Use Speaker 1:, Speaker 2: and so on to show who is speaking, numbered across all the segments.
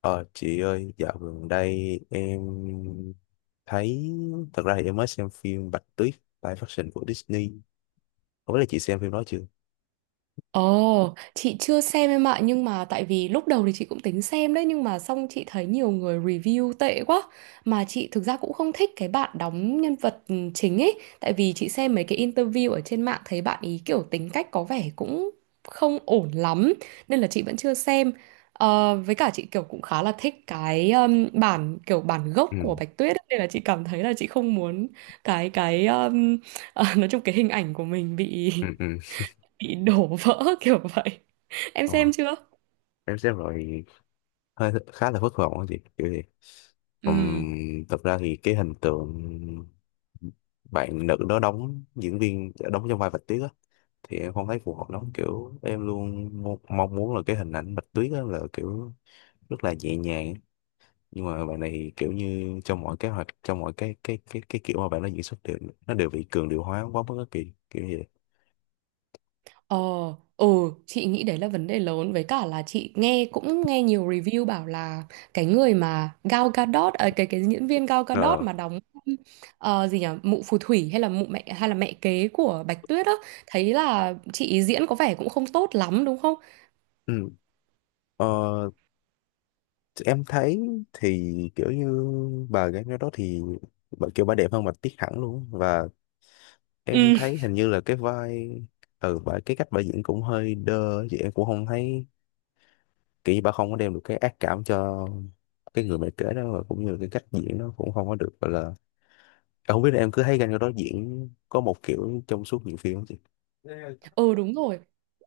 Speaker 1: Ờ chị ơi, dạo gần đây em thấy, thật ra thì em mới xem phim Bạch Tuyết live action của Disney, không biết là chị xem phim đó chưa?
Speaker 2: Ồ, chị chưa xem em ạ, nhưng mà tại vì lúc đầu thì chị cũng tính xem đấy, nhưng mà xong chị thấy nhiều người review tệ quá, mà chị thực ra cũng không thích cái bạn đóng nhân vật chính ấy, tại vì chị xem mấy cái interview ở trên mạng thấy bạn ý kiểu tính cách có vẻ cũng không ổn lắm, nên là chị vẫn chưa xem. Ờ, với cả chị kiểu cũng khá là thích cái bản kiểu bản gốc của
Speaker 1: ừ
Speaker 2: Bạch Tuyết ấy, nên là chị cảm thấy là chị không muốn cái nói chung cái hình ảnh của mình bị
Speaker 1: ừ ừ
Speaker 2: bị đổ vỡ kiểu vậy. Em
Speaker 1: ờ,
Speaker 2: xem chưa?
Speaker 1: em xem rồi, hơi khá là thất vọng á chị, kiểu gì
Speaker 2: Ừ.
Speaker 1: Thật ra thì cái hình tượng bạn nữ đó đóng, diễn viên đóng trong vai Bạch Tuyết thì em không thấy phù hợp lắm, kiểu em luôn mong muốn là cái hình ảnh Bạch Tuyết á là kiểu rất là nhẹ nhàng á. Nhưng mà bạn này thì kiểu như trong mọi kế hoạch, trong mọi cái kiểu mà bạn nó diễn xuất đều, nó đều bị cường điệu hóa quá mức á, kỳ kiểu như vậy.
Speaker 2: Ờ. Ừ. Chị nghĩ đấy là vấn đề lớn, với cả là chị nghe cũng nghe nhiều review bảo là cái người mà Gal Gadot à, cái diễn viên Gal Gadot
Speaker 1: Ờ,
Speaker 2: mà đóng gì nhỉ, mụ phù thủy hay là mụ mẹ hay là mẹ kế của Bạch Tuyết á, thấy là chị ý diễn có vẻ cũng không tốt lắm đúng không.
Speaker 1: ừ. ờ em thấy thì kiểu như bà gái đó thì bà kiểu bà đẹp hơn Bạch Tuyết hẳn luôn á. Và em
Speaker 2: Ừ.
Speaker 1: thấy hình như là cái vai, ừ, bà, cái cách bà diễn cũng hơi đơ á, chị, em cũng không thấy kiểu như bà không có đem được cái ác cảm cho cái người mẹ kế đó, và cũng như là cái cách diễn nó cũng không có được gọi là, em không biết là em cứ thấy Gal Gadot diễn có một kiểu trong suốt nhiều phim không chị?
Speaker 2: Ừ đúng rồi.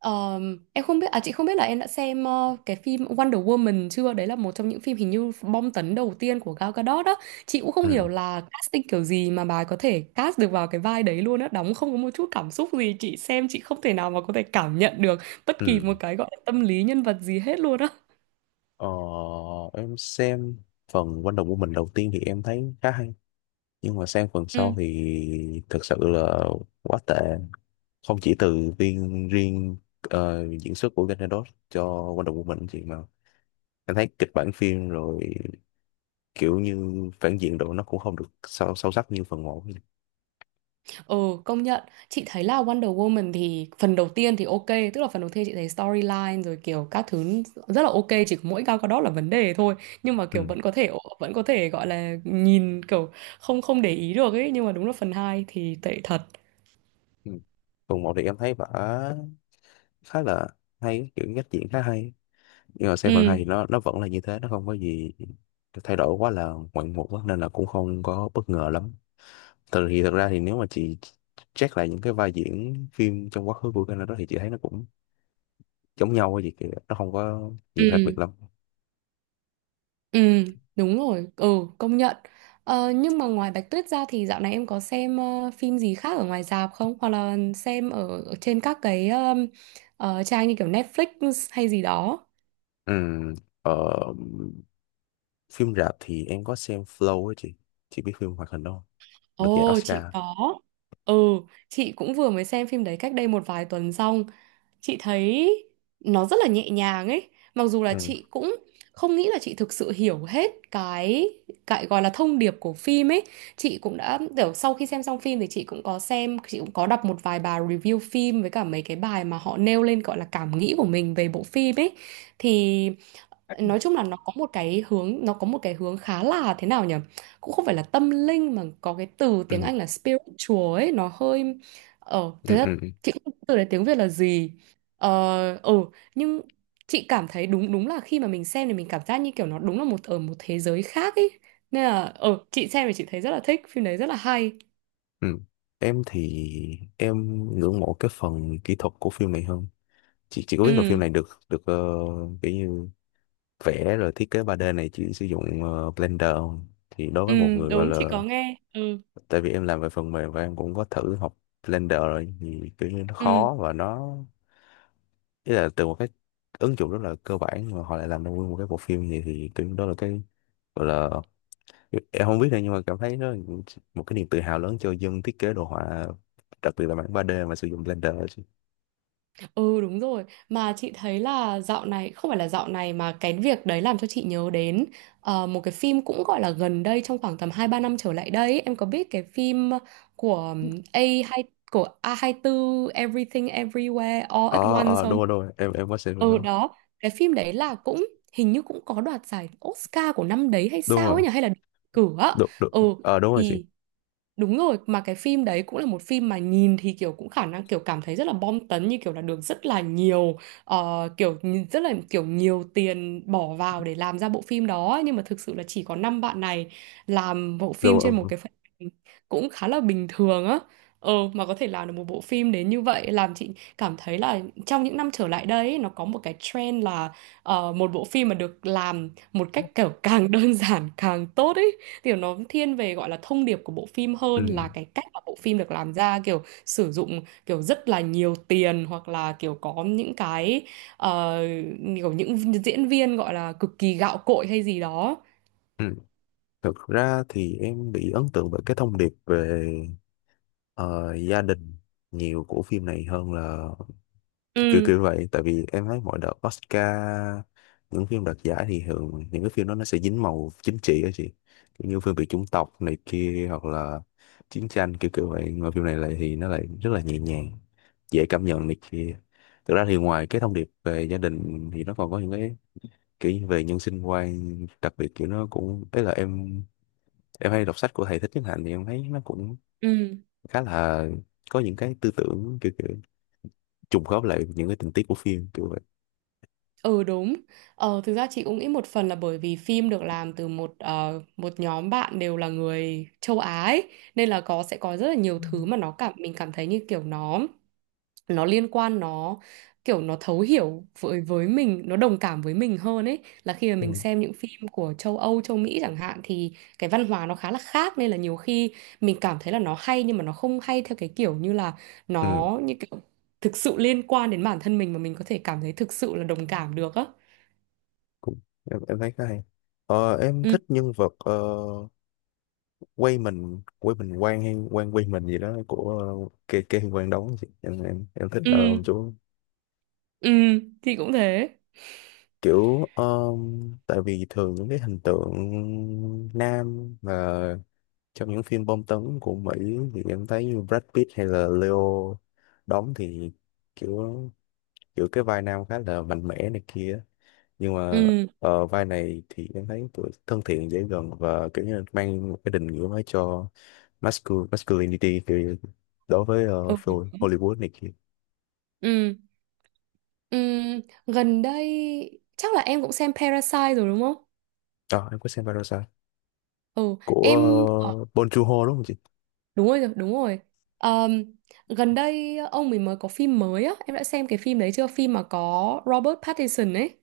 Speaker 2: Em không biết à Chị không biết là em đã xem cái phim Wonder Woman chưa? Đấy là một trong những phim hình như bom tấn đầu tiên của Gal Gadot đó. Chị cũng không
Speaker 1: ừ
Speaker 2: hiểu là casting kiểu gì mà bà ấy có thể cast được vào cái vai đấy luôn á, đóng không có một chút cảm xúc gì, chị xem chị không thể nào mà có thể cảm nhận được bất kỳ
Speaker 1: ừ
Speaker 2: một cái gọi là tâm lý nhân vật gì hết luôn á.
Speaker 1: ờ, em xem phần Wonder Woman đầu tiên thì em thấy khá hay, nhưng mà sang phần
Speaker 2: Ừ.
Speaker 1: sau thì thực sự là quá tệ, không chỉ từ viên riêng diễn xuất của Gal Gadot cho Wonder Woman chị, mà em thấy kịch bản phim rồi kiểu như phản diện độ nó cũng không được sâu sâu sắc như phần 1.
Speaker 2: Ừ, công nhận. Chị thấy là Wonder Woman thì phần đầu tiên thì ok, tức là phần đầu tiên chị thấy storyline rồi kiểu các thứ rất là ok, chỉ có mỗi Gal Gadot là vấn đề thôi. Nhưng mà kiểu
Speaker 1: Ừ.
Speaker 2: vẫn có thể gọi là nhìn kiểu không không để ý được ấy, nhưng mà đúng là phần hai thì tệ thật.
Speaker 1: Ừ. Phần một thì em thấy vở khá là hay, kiểu cách diễn khá hay, nhưng mà xem phần hai
Speaker 2: Ừ,
Speaker 1: thì nó vẫn là như thế, nó không có gì thay đổi quá là ngoạn mục á, nên là cũng không có bất ngờ lắm. Từ thì thật ra thì nếu mà chị check lại những cái vai diễn phim trong quá khứ của Canada đó thì chị thấy nó cũng giống nhau á, gì kìa, nó không có nhiều khác
Speaker 2: ừ,
Speaker 1: biệt lắm.
Speaker 2: ừ, đúng rồi. Ừ, công nhận. Ờ, nhưng mà ngoài Bạch Tuyết ra thì dạo này em có xem phim gì khác ở ngoài rạp không? Hoặc là xem ở trên các cái trang như kiểu Netflix hay gì đó.
Speaker 1: Ừm, ờ, Phim rạp thì em có xem Flow á chị biết phim hoạt hình đó không, được giải
Speaker 2: Ồ,
Speaker 1: Oscar?
Speaker 2: chị có. Ừ, chị cũng vừa mới xem phim đấy cách đây một vài tuần xong. Chị thấy nó rất là nhẹ nhàng ấy. Mặc dù là
Speaker 1: ừ
Speaker 2: chị cũng không nghĩ là chị thực sự hiểu hết cái gọi là thông điệp của phim ấy. Chị cũng đã kiểu sau khi xem xong phim thì chị cũng có đọc một vài bài review phim với cả mấy cái bài mà họ nêu lên gọi là cảm nghĩ của mình về bộ phim ấy. Thì nói chung là nó có một cái hướng khá là thế nào nhỉ, cũng không phải là tâm linh mà có cái từ
Speaker 1: ừ
Speaker 2: tiếng Anh là spiritual ấy, nó hơi thế
Speaker 1: ừ
Speaker 2: là
Speaker 1: ừ
Speaker 2: chị cũng không biết từ đấy tiếng Việt là gì. ờ ừ nhưng chị cảm thấy đúng đúng là khi mà mình xem thì mình cảm giác như kiểu nó đúng là một thế giới khác ấy, nên là chị xem thì chị thấy rất là thích phim đấy, rất là hay.
Speaker 1: Ừ. Em thì em ngưỡng mộ cái phần kỹ thuật của phim này hơn. Chị có biết là phim
Speaker 2: Ừ.
Speaker 1: này được được kiểu như vẽ rồi thiết kế ba d này chỉ sử dụng Blender không? Thì đối
Speaker 2: Ừ,
Speaker 1: với một người gọi
Speaker 2: đúng, chị
Speaker 1: là,
Speaker 2: có nghe. Ừ.
Speaker 1: tại vì em làm về phần mềm và em cũng có thử học Blender rồi thì kiểu như nó
Speaker 2: Ừ.
Speaker 1: khó, và nó, ý là từ một cái ứng dụng rất là cơ bản mà họ lại làm ra nguyên một cái bộ phim như vậy thì kiểu như đó là cái gọi là, em không biết đâu nhưng mà cảm thấy nó một cái niềm tự hào lớn cho dân thiết kế đồ họa, đặc biệt là bản ba d mà sử dụng Blender đó chị.
Speaker 2: Ừ đúng rồi. Mà chị thấy là dạo này, không phải là dạo này mà cái việc đấy làm cho chị nhớ đến một cái phim cũng gọi là gần đây, trong khoảng tầm 2 3 năm trở lại đây ấy. Em có biết cái phim của A hai của A24 hai tư Everything Everywhere All at Once
Speaker 1: Ờ Đúng
Speaker 2: không?
Speaker 1: rồi, đúng rồi, em có xem
Speaker 2: Ừ
Speaker 1: nó.
Speaker 2: đó. Cái phim đấy là cũng hình như cũng có đoạt giải Oscar của năm đấy hay
Speaker 1: Đúng
Speaker 2: sao
Speaker 1: rồi,
Speaker 2: ấy nhỉ? Hay là đề cử á?
Speaker 1: đúng đúng,
Speaker 2: Ừ
Speaker 1: đúng rồi chị.
Speaker 2: thì đúng rồi, mà cái phim đấy cũng là một phim mà nhìn thì kiểu cũng khả năng kiểu cảm thấy rất là bom tấn, như kiểu là được rất là nhiều rất là kiểu nhiều tiền bỏ vào để làm ra bộ phim đó ấy, nhưng mà thực sự là chỉ có năm bạn này làm bộ
Speaker 1: Đúng
Speaker 2: phim trên một
Speaker 1: rồi.
Speaker 2: cái phần cũng khá là bình thường á. Ờ, mà có thể làm được một bộ phim đến như vậy làm chị cảm thấy là trong những năm trở lại đây ấy, nó có một cái trend là một bộ phim mà được làm một cách kiểu càng đơn giản càng tốt ý, kiểu nó thiên về gọi là thông điệp của bộ phim hơn
Speaker 1: ừ
Speaker 2: là cái cách mà bộ phim được làm ra kiểu sử dụng kiểu rất là nhiều tiền, hoặc là kiểu có những cái ờ, kiểu những diễn viên gọi là cực kỳ gạo cội hay gì đó.
Speaker 1: ừ Thực ra thì em bị ấn tượng bởi cái thông điệp về ờ, gia đình nhiều của phim này hơn là kiểu kiểu
Speaker 2: Ừ.
Speaker 1: kiểu vậy, tại vì em thấy mọi đợt Oscar những phim đoạt giải thì thường những cái phim đó nó sẽ dính màu chính trị á chị, kiểu như phim về chủng tộc này kia hoặc là chiến tranh kiểu kiểu vậy, mà phim này lại thì nó lại rất là nhẹ nhàng, dễ cảm nhận này kia. Thực ra thì ngoài cái thông điệp về gia đình thì nó còn có những cái kiểu về nhân sinh quan, đặc biệt kiểu nó cũng ấy là em hay đọc sách của thầy Thích Nhất Hạnh thì em thấy nó cũng
Speaker 2: Ừ.
Speaker 1: khá là có những cái tư tưởng kiểu kiểu trùng khớp lại những cái tình tiết của phim kiểu
Speaker 2: Ừ, đúng. Thực ra chị cũng nghĩ một phần là bởi vì phim được làm từ một nhóm bạn đều là người châu Á ấy, nên là sẽ có rất là nhiều thứ mà nó cảm mình cảm thấy như kiểu nó liên quan, nó kiểu nó thấu hiểu với mình, nó đồng cảm với mình hơn ấy, là khi mà mình
Speaker 1: vậy.
Speaker 2: xem những phim của châu Âu châu Mỹ chẳng hạn thì cái văn hóa nó khá là khác, nên là nhiều khi mình cảm thấy là nó hay nhưng mà nó không hay theo cái kiểu như là
Speaker 1: Ừ,
Speaker 2: nó như kiểu thực sự liên quan đến bản thân mình mà mình có thể cảm thấy thực sự là đồng cảm được á.
Speaker 1: cũng, em thấy khá hay. Ờ, em
Speaker 2: Ừ.
Speaker 1: thích nhân vật quay mình quan hay quan quay mình gì đó của kê kê quan đóng chị. Em thích
Speaker 2: Ừ.
Speaker 1: ông chú
Speaker 2: Ừ, thì cũng thế.
Speaker 1: kiểu tại vì thường những cái hình tượng nam mà trong những phim bom tấn của Mỹ thì em thấy như Brad Pitt hay là Leo đóng thì kiểu, cái vai nam khá là mạnh mẽ này kia, nhưng mà
Speaker 2: Ừ.
Speaker 1: vai này thì em thấy tuổi thân thiện, dễ gần và kiểu như là mang một cái định nghĩa mới cho masculinity thì đối với
Speaker 2: Ừ.
Speaker 1: phim Hollywood này kia.
Speaker 2: Ừ. Ừ, gần đây chắc là em cũng xem Parasite rồi đúng không?
Speaker 1: Đó em có xem Parasite
Speaker 2: Ừ,
Speaker 1: của
Speaker 2: em.
Speaker 1: Bong Joon-ho đúng không chị?
Speaker 2: Đúng rồi, đúng rồi. Ờm, Gần đây ông mình mới có phim mới á, em đã xem cái phim đấy chưa? Phim mà có Robert Pattinson ấy.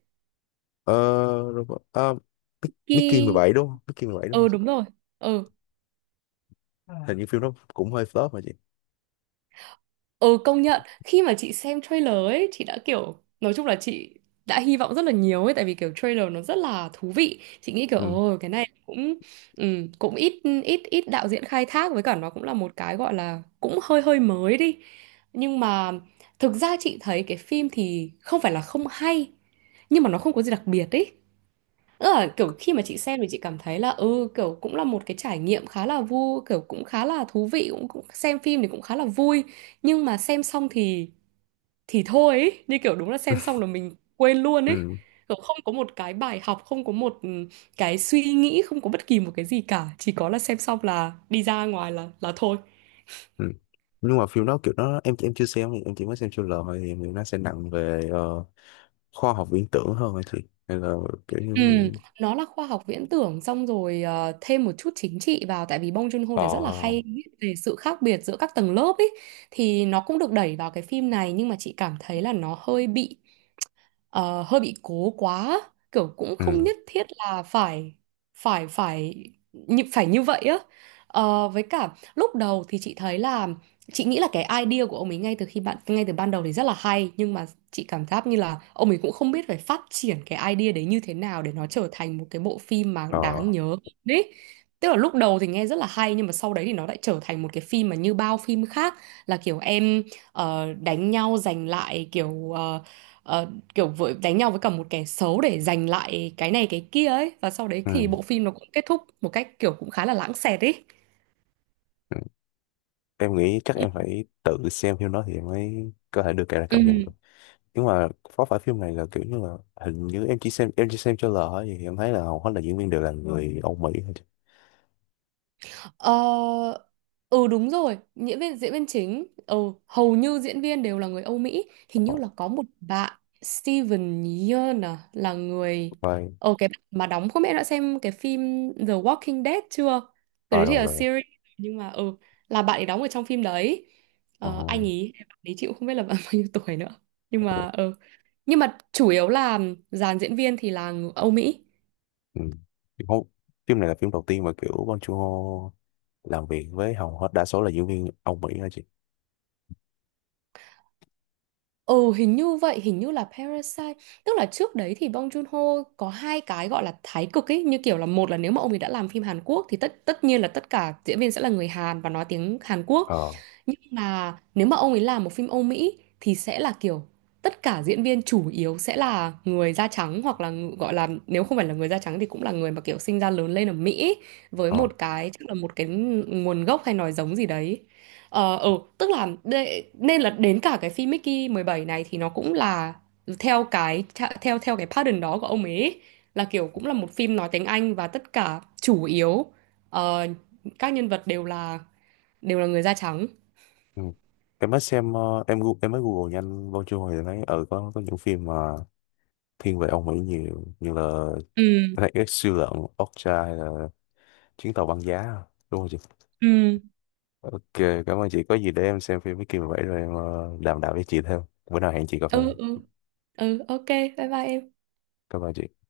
Speaker 1: Ờ, rồi, ờ, Mickey
Speaker 2: Khi
Speaker 1: 17 đúng không, Mickey 17 đúng không
Speaker 2: Ừ
Speaker 1: chị?
Speaker 2: đúng rồi. Ừ.
Speaker 1: Hình À. như phim đó cũng hơi flop mà chị.
Speaker 2: Ừ, công nhận, khi mà chị xem trailer ấy chị đã kiểu nói chung là chị đã hy vọng rất là nhiều ấy, tại vì kiểu trailer nó rất là thú vị, chị nghĩ kiểu
Speaker 1: ừ
Speaker 2: ồ cái này cũng ừ, cũng ít ít ít đạo diễn khai thác, với cả nó cũng là một cái gọi là cũng hơi hơi mới đi. Nhưng mà thực ra chị thấy cái phim thì không phải là không hay, nhưng mà nó không có gì đặc biệt ấy. Tức là kiểu khi mà chị xem thì chị cảm thấy là kiểu cũng là một cái trải nghiệm khá là vui, kiểu cũng khá là thú vị, cũng xem phim thì cũng khá là vui, nhưng mà xem xong thì thôi ấy. Như kiểu đúng là xem xong là mình quên luôn ấy,
Speaker 1: ừ
Speaker 2: kiểu không có một cái bài học, không có một cái suy nghĩ, không có bất kỳ một cái gì cả, chỉ có là xem xong là đi ra ngoài là thôi.
Speaker 1: ừ nhưng mà phim đó kiểu nó, em chưa xem, em chỉ mới xem trailer thôi, thì em nghĩ nó sẽ nặng về khoa học viễn tưởng hơn hả chị, hay là kiểu như.
Speaker 2: Ừ, nó là khoa học viễn tưởng xong rồi thêm một chút chính trị vào, tại vì Bong Joon-ho
Speaker 1: ờ
Speaker 2: thì rất là hay viết về sự khác biệt giữa các tầng lớp ấy, thì nó cũng được đẩy vào cái phim này, nhưng mà chị cảm thấy là nó hơi bị ờ, hơi bị cố quá, kiểu cũng không
Speaker 1: ừ
Speaker 2: nhất thiết là phải phải phải như vậy á. Ờ, với cả lúc đầu thì chị thấy là chị nghĩ là cái idea của ông ấy ngay từ ban đầu thì rất là hay, nhưng mà chị cảm giác như là ông ấy cũng không biết phải phát triển cái idea đấy như thế nào để nó trở thành một cái bộ phim mà
Speaker 1: ờ
Speaker 2: đáng nhớ đấy, tức là lúc đầu thì nghe rất là hay nhưng mà sau đấy thì nó lại trở thành một cái phim mà như bao phim khác, là kiểu em đánh nhau giành lại kiểu ờ, kiểu vội đánh nhau với cả một kẻ xấu để giành lại cái này cái kia ấy, và sau đấy thì
Speaker 1: ừ.
Speaker 2: bộ phim nó cũng kết thúc một cách kiểu cũng khá là lãng xẹt ấy.
Speaker 1: Ừ. Em nghĩ chắc em phải tự xem phim đó thì em mới có thể được cái là cảm nhận
Speaker 2: Ừ.
Speaker 1: được. Nhưng mà có phải phim này là kiểu như là, hình như em chỉ xem trailer thôi, thì em thấy là hầu hết là diễn viên đều là người Âu Mỹ thôi chứ.
Speaker 2: Ờ, ừ đúng rồi, diễn viên chính, hầu như diễn viên đều là người Âu Mỹ, hình
Speaker 1: ờ
Speaker 2: như là có một bạn Steven Yeun à, là người
Speaker 1: Vai,
Speaker 2: ờ cái bạn mà đóng, không biết đã xem cái phim The Walking Dead chưa? Cái
Speaker 1: ờ
Speaker 2: đấy thì
Speaker 1: rồi,
Speaker 2: là
Speaker 1: rồi,
Speaker 2: series nhưng mà là bạn ấy đóng ở trong phim đấy.
Speaker 1: ờ
Speaker 2: Ờ, anh ấy bạn ấy chịu không biết là bạn bao nhiêu tuổi nữa. Nhưng mà
Speaker 1: ok.
Speaker 2: ừ, nhưng mà chủ yếu là dàn diễn viên thì là người Âu Mỹ.
Speaker 1: Ừ. Thì không, phim này là phim đầu tiên mà kiểu Bong Joon-ho làm việc với hầu hết đa số là diễn viên Âu Mỹ hả chị?
Speaker 2: Ừ hình như vậy, hình như là Parasite. Tức là trước đấy thì Bong Joon-ho có hai cái gọi là thái cực ấy, như kiểu là một là nếu mà ông ấy đã làm phim Hàn Quốc thì tất tất nhiên là tất cả diễn viên sẽ là người Hàn và nói tiếng Hàn Quốc,
Speaker 1: ờ
Speaker 2: nhưng mà nếu mà ông ấy làm một phim Âu Mỹ thì sẽ là kiểu tất cả diễn viên chủ yếu sẽ là người da trắng, hoặc là gọi là nếu không phải là người da trắng thì cũng là người mà kiểu sinh ra lớn lên ở Mỹ với
Speaker 1: ờ
Speaker 2: một cái chắc là một cái nguồn gốc hay nói giống gì đấy. Ờ, ừ, tức là nên là đến cả cái phim Mickey 17 này thì nó cũng là theo cái theo theo cái pattern đó của ông ấy, là kiểu cũng là một phim nói tiếng Anh và tất cả chủ yếu ờ, các nhân vật đều là người da trắng.
Speaker 1: ừ. Em mới xem em mới Google nhanh Bong Joon-ho thì thấy ừ có những phim mà thiên về ông Mỹ nhiều như là
Speaker 2: Ừ.
Speaker 1: Black X siêu lợn, Okja hay là chuyến tàu băng giá, đúng không chị?
Speaker 2: Ừ.
Speaker 1: Ok, cảm ơn chị, có gì để em xem phim với kia vậy rồi em đàm đạo với chị thêm, bữa nào hẹn chị cà phê.
Speaker 2: Ừ. Ừ. Ừ, ok, bye bye em.
Speaker 1: Cảm ơn chị.